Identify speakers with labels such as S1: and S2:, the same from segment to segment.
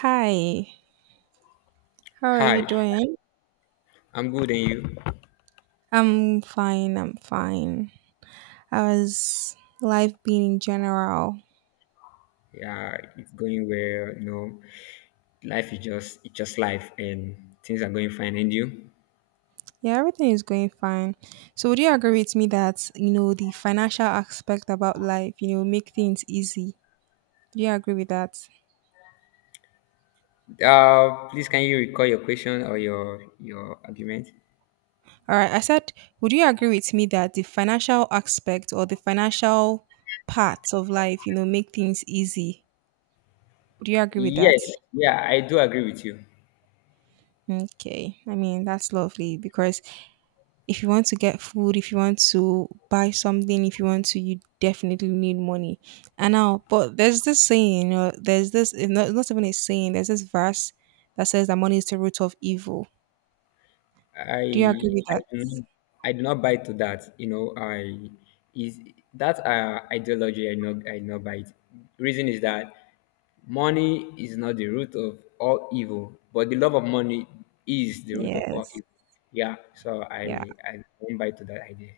S1: Hi, how are you
S2: Hi,
S1: doing?
S2: I'm good, and you?
S1: I'm fine, I'm fine. How's life been in general?
S2: Yeah, it's going well. Life is just it's just life, and things are going fine, and you?
S1: Yeah, everything is going fine. So would you agree with me that, you know, the financial aspect about life, you know, make things easy? Do you agree with that?
S2: Please can you recall your question or your argument?
S1: All right, I said, would you agree with me that the financial aspect or the financial parts of life, you know, make things easy? Would you agree with
S2: Yes,
S1: that?
S2: yeah, I do agree with you.
S1: Okay, I mean, that's lovely because if you want to get food, if you want to buy something, if you want to, you definitely need money. I know, but there's this saying, you know, there's this, it's not even a saying, there's this verse that says that money is the root of evil.
S2: I
S1: Do you agree with
S2: I
S1: that?
S2: do not I do not buy to that. I is that ideology I not buy it. Reason is that money is not the root of all evil, but the love of money is the root of all
S1: Yes.
S2: evil. Yeah, so
S1: Yeah,
S2: I went by to that idea.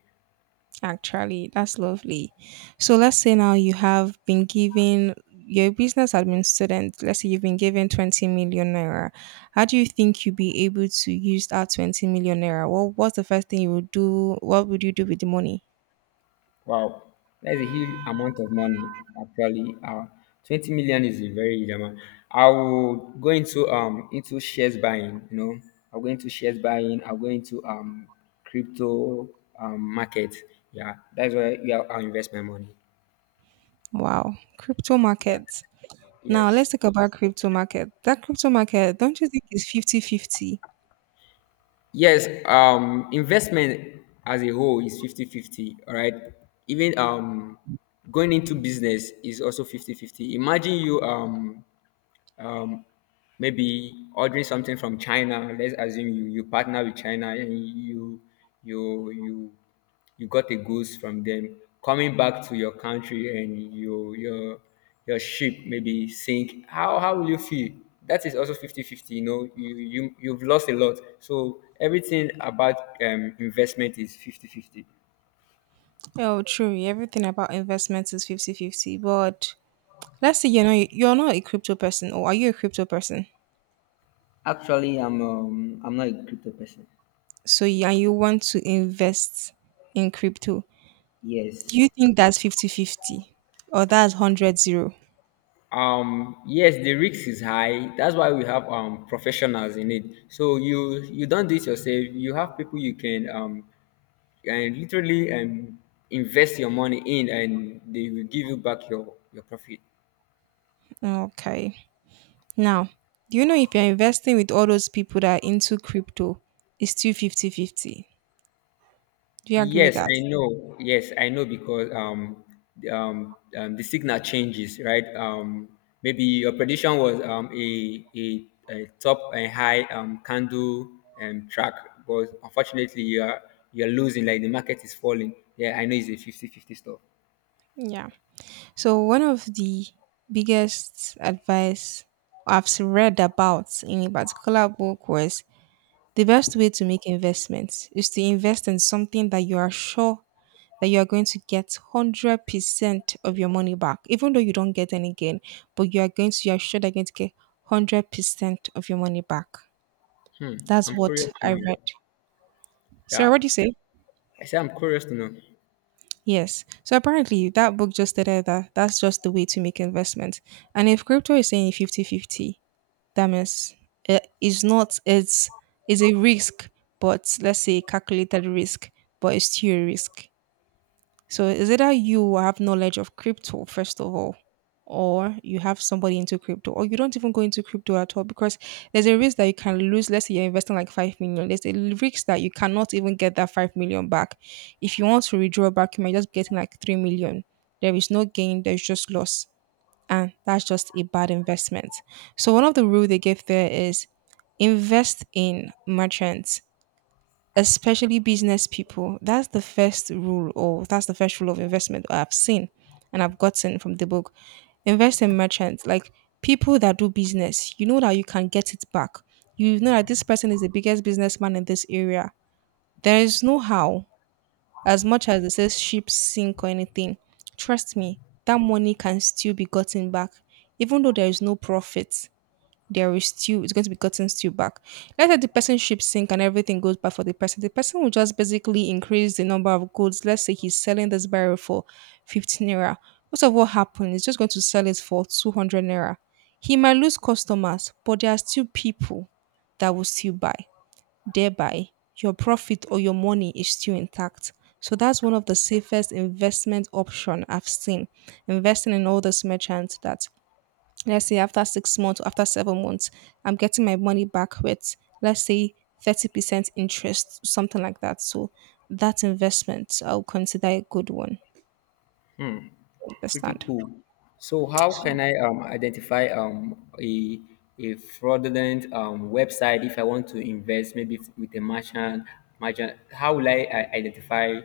S1: actually, that's lovely. So let's say now you have been given, you're a business admin student. Let's say you've been given 20 million naira. How do you think you'd be able to use that 20 million naira? Well, what's the first thing you would do? What would you do with the money?
S2: Wow, that's a huge amount of money. Actually, 20 million is a very huge amount. I will go into shares buying. I'll go into shares buying. I'll go into crypto market. Yeah, that's where, yeah, I'll invest my money.
S1: Wow, crypto market. Now
S2: Yes.
S1: let's talk about crypto market. That crypto market, don't you think is fifty-fifty?
S2: Yes, investment as a whole is fifty-fifty, right? Even going into business is also fifty-fifty. Imagine you maybe ordering something from China. Let's assume you partner with China, and you you you got the goods from them. Coming back to your country, and your ship maybe sink. How will you feel? That is also fifty fifty. You know, you you've lost a lot. So everything about investment is fifty fifty.
S1: Oh, true. Everything about investments is fifty-fifty, but let's say you're not a crypto person, or are you a crypto person?
S2: Actually, I'm not a crypto person.
S1: So yeah, you want to invest in crypto. Do
S2: Yes.
S1: you think that's fifty-fifty or that's hundred-zero?
S2: Yes, the risk is high. That's why we have professionals in it, so you don't do it yourself. You have people you can and literally invest your money in, and they will give you back your profit.
S1: Okay. Now, do you know if you're investing with all those people that are into crypto, it's still fifty-fifty? Do you agree with
S2: Yes,
S1: that?
S2: I know. Yes, I know, because the signal changes, right? Maybe your prediction was a top and high candle, track, but unfortunately you're losing, like the market is falling. Yeah, I know it's a fifty-fifty stuff.
S1: Yeah. So one of the biggest advice I've read about in a particular book was the best way to make investments is to invest in something that you are sure that you are going to get 100% of your money back, even though you don't get any gain, but you are going to, you are sure they're going to get 100% of your money back.
S2: Hmm,
S1: That's
S2: I'm
S1: what
S2: curious to
S1: I
S2: know.
S1: read. Sorry,
S2: Yeah,
S1: what do you say?
S2: I say I'm curious to know.
S1: Yes. So apparently that book just stated that that's just the way to make investment. And if crypto is saying fifty fifty, that means it's not it's is a risk, but let's say calculated risk, but it's still a risk. So is either you have knowledge of crypto, first of all, or you have somebody into crypto, or you don't even go into crypto at all because there's a risk that you can lose. Let's say you're investing like 5 million. There's a risk that you cannot even get that 5 million back. If you want to withdraw back, you might just be getting like 3 million. There is no gain, there's just loss. And that's just a bad investment. So one of the rule they gave there is invest in merchants, especially business people. That's the first rule, or that's the first rule of investment I've seen and I've gotten from the book. Invest in merchants, like people that do business. You know that you can get it back. You know that this person is the biggest businessman in this area. There is no how, as much as it says ship sink or anything. Trust me, that money can still be gotten back, even though there is no profit, there is stew. It's going to be gotten stew back. Let's say the person ships sink and everything goes back for the person. The person will just basically increase the number of goods. Let's say he's selling this barrel for 15 naira. Most of what happened is just going to sell it for 200 naira. He might lose customers, but there are still people that will still buy. Thereby, your profit or your money is still intact. So that's one of the safest investment option I've seen. Investing in all these merchants that, let's say, after 6 months or after 7 months, I'm getting my money back with, let's say, 30% interest, something like that. So that investment, I'll consider a good one.
S2: Pretty
S1: Understand?
S2: cool. So how can I identify a fraudulent website if I want to invest maybe with a merchant? How will I identify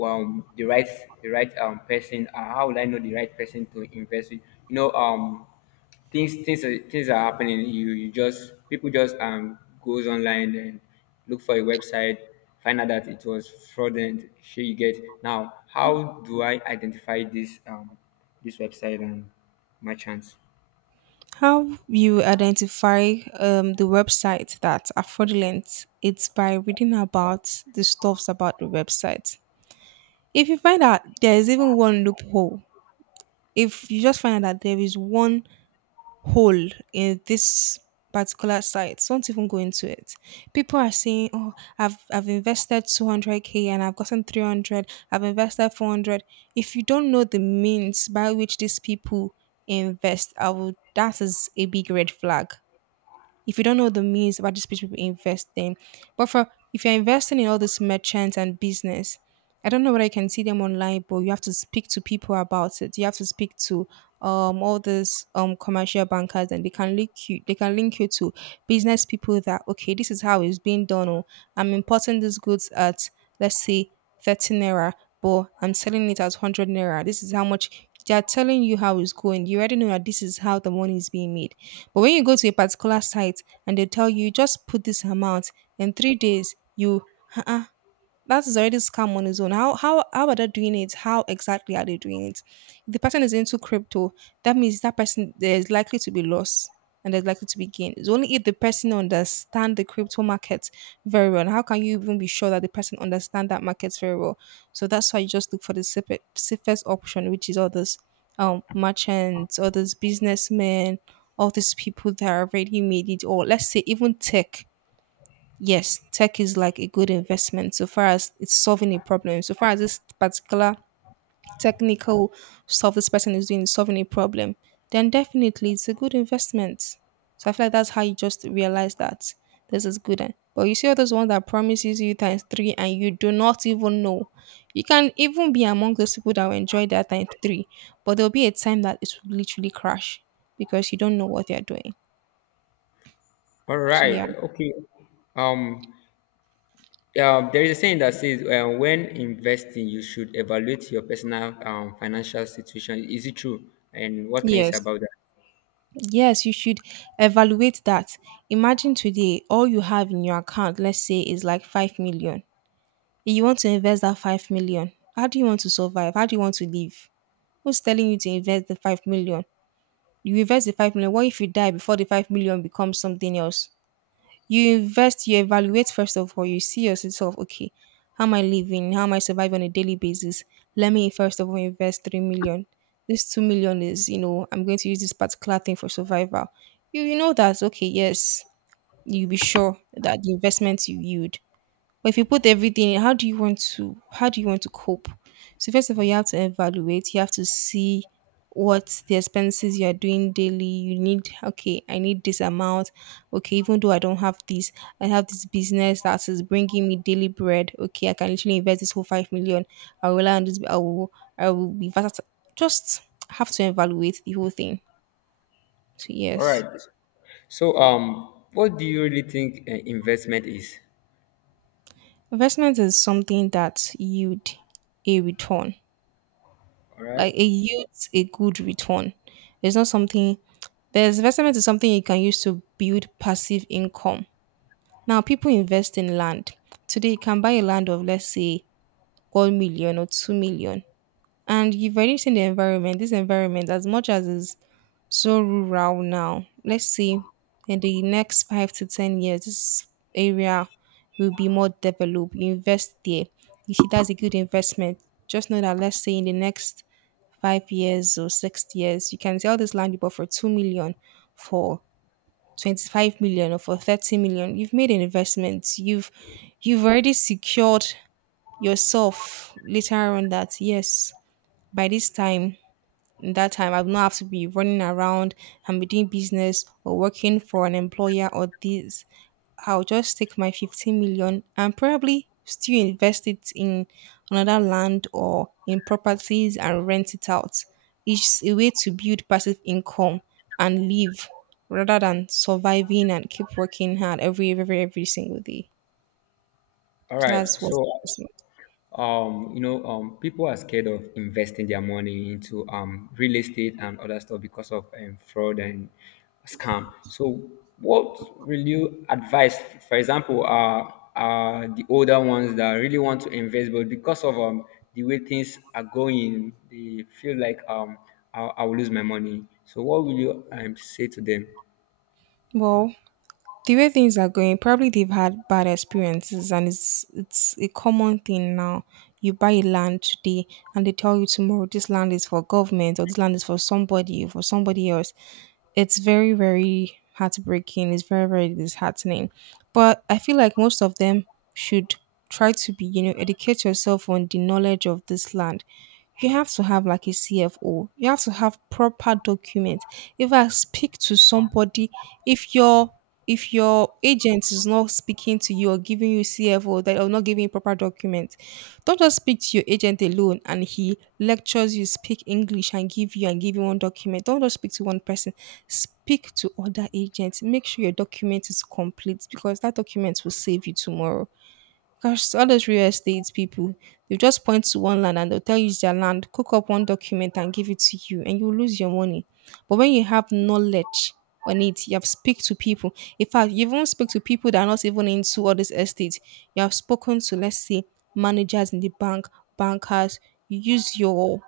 S2: um, the right the right person? How will I know the right person to invest with? You know, um, things are happening. You just People just goes online and look for a website, find out that it was fraudulent. Sure, you get now. How do I identify this website and merchants?
S1: How you identify the website that are fraudulent? It's by reading about the stuffs about the website. If you find out there is even one loophole, if you just find out that there is one hole in this particular site, so don't even go into it. People are saying, "Oh, I've invested 200K and I've gotten 300. I've invested 400." If you don't know the means by which these people invest, I will. That is a big red flag if you don't know the means about these people investing. But for if you're investing in all these merchants and business, I don't know whether you can see them online, but you have to speak to people about it. You have to speak to all these commercial bankers, and they can link you to business people that, okay, this is how it's being done. Or I'm importing these goods at, let's say, 30 naira, but I'm selling it at 100 naira. This is how much they are telling you how it's going. You already know that this is how the money is being made. But when you go to a particular site and they tell you just put this amount in 3 days, you uh that is already scam on its own. How are they doing it? How exactly are they doing it? If the person is into crypto, that means that person there's likely to be loss and there's likely to be gain. It's only if the person understand the crypto market very well. And how can you even be sure that the person understand that market very well? So that's why you just look for the safest option, which is all those merchants, all those businessmen, all these people that have already made it, or let's say even tech, yes, tech is like a good investment so far as it's solving a problem. So far as this particular technical stuff this person is doing is solving a problem, then definitely it's a good investment. So I feel like that's how you just realize that this is good. And But you see all those ones that promises you times three and you do not even know. You can even be among those people that will enjoy that times three, but there'll be a time that it will literally crash because you don't know what they're doing.
S2: All
S1: So
S2: right,
S1: yeah.
S2: okay. Um, yeah, there is a saying that says when investing, you should evaluate your personal financial situation. Is it true? And what can you say
S1: Yes.
S2: about that?
S1: Yes, you should evaluate that. Imagine today all you have in your account, let's say, is like 5 million. You want to invest that 5 million. How do you want to survive? How do you want to live? Who's telling you to invest the 5 million? You invest the 5 million. What if you die before the 5 million becomes something else? You invest, you evaluate first of all, you see yourself, okay, how am I living? How am I surviving on a daily basis? Let me first of all invest 3 million. This 2 million is, you know, I'm going to use this particular thing for survival. You know that, okay, yes, you'll be sure that the investment you yield, but if you put everything in, how do you want to how do you want to cope? So first of all, you have to evaluate. You have to see what the expenses you are doing daily. You need, okay, I need this amount. Okay, even though I don't have this, I have this business that is bringing me daily bread. Okay, I can literally invest this whole 5 million. I will rely on this. I will be versatile. Just have to evaluate the whole thing. So
S2: All right.
S1: yes,
S2: So, what do you really think investment is?
S1: investment is something that yield a return.
S2: All right.
S1: Like it yields a good return. It's not something, there's investment is something you can use to build passive income. Now people invest in land. Today you can buy a land of let's say 1 million or 2 million. And you've already seen the environment. This environment, as much as is so rural now, let's see in the next 5 to 10 years, this area will be more developed. You invest there. You see that's a good investment. Just know that let's say in the next 5 years or 6 years, you can sell this land you bought for 2 million, for 25 million or for 30 million. You've made an investment. You've already secured yourself later on that yes, by this time, in that time I will not have to be running around and be doing business or working for an employer, or this I'll just take my 15 million and probably still invest it in another land or in properties and rent it out. It's a way to build passive income and live rather than surviving and keep working hard every single day.
S2: All
S1: So
S2: right.
S1: that's what.
S2: So, people are scared of investing their money into real estate and other stuff because of fraud and scam. So, what will you advise, for example, the older ones that really want to invest, but because of the way things are going, they feel like I'll lose my money. So, what will you say to them?
S1: Well, the way things are going, probably they've had bad experiences, and it's a common thing now. You buy a land today, and they tell you tomorrow this land is for government or this land is for somebody else. It's very, very heartbreaking. It's very, very disheartening. But I feel like most of them should try to be, you know, educate yourself on the knowledge of this land. You have to have like a CFO. You have to have proper documents. If I speak to somebody, if your if your agent is not speaking to you or giving you CFO, that or not giving you proper documents, don't just speak to your agent alone and he lectures you, speak English and give you one document. Don't just speak to one person. Speak to other agents. Make sure your document is complete, because that document will save you tomorrow. Gosh, so all those real estate people, they just point to one land and they'll tell you it's their land, cook up one document and give it to you, and you lose your money. But when you have knowledge on it, you have speak to people. In fact, you even speak to people that are not even into all this estate. You have spoken to, let's say, managers in the bank, bankers. You use your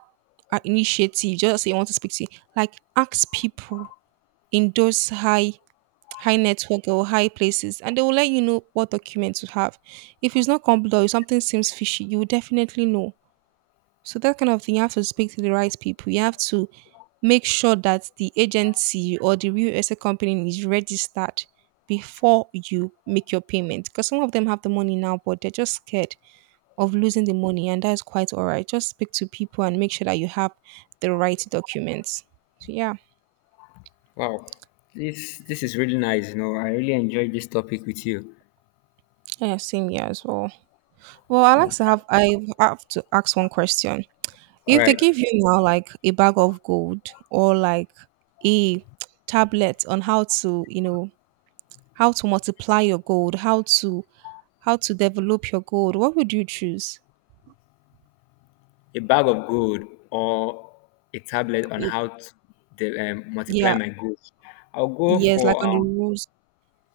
S1: initiative, just say you want to speak to, like ask people in those high network or high places, and they will let you know what document to have. If it's not complete or if something seems fishy, you will definitely know. So that kind of thing, you have to speak to the right people. You have to make sure that the agency or the real estate company is registered before you make your payment. Because some of them have the money now, but they're just scared of losing the money, and that's quite all right. Just speak to people and make sure that you have the right documents. So yeah,
S2: Wow, this is really nice. I really enjoyed this topic with you.
S1: yeah, same here as well. Well, I
S2: Yeah.
S1: like to have I have to ask one question.
S2: All
S1: If they
S2: right,
S1: give you now like a bag of gold or like a tablet on how to, you know, how to multiply your gold, how to develop your gold, what would you choose?
S2: a bag of gold or a tablet on
S1: It,
S2: how to multiply
S1: yeah,
S2: my goals. I'll go
S1: yes,
S2: for
S1: like on the rules.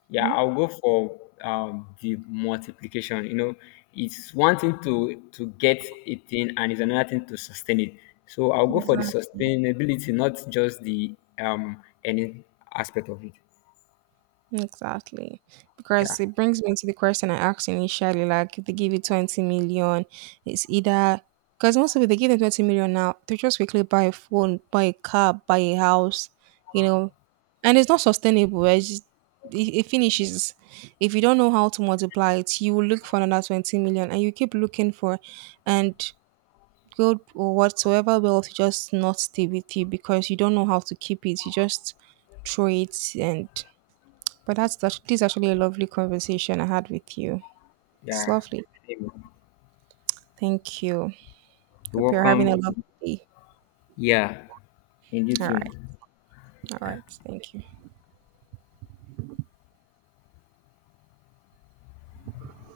S2: Yeah,
S1: Mhm.
S2: I'll go for the multiplication. It's one thing to get a thing, and it's another thing to sustain it. So I'll go for the
S1: Exactly.
S2: sustainability, not just the any aspect of it.
S1: Exactly.
S2: Yeah,
S1: Because it brings me to the question I asked initially, like if they give you 20 million, it's either because most of it they give them 20 million now, they just quickly buy a phone, buy a car, buy a house, you know, and it's not sustainable. It's just, it finishes. If you don't know how to multiply it, you will look for another 20 million, and you keep looking for and good or whatsoever wealth just not stay with you because you don't know how to keep it. You just throw it and but that's this is actually a lovely conversation I had with you. It's
S2: yeah.
S1: lovely.
S2: You're
S1: Thank you. Hope you're having a
S2: welcome.
S1: lovely day.
S2: Yeah, and you
S1: All right.
S2: too.
S1: All right.
S2: Yeah.
S1: Thank you.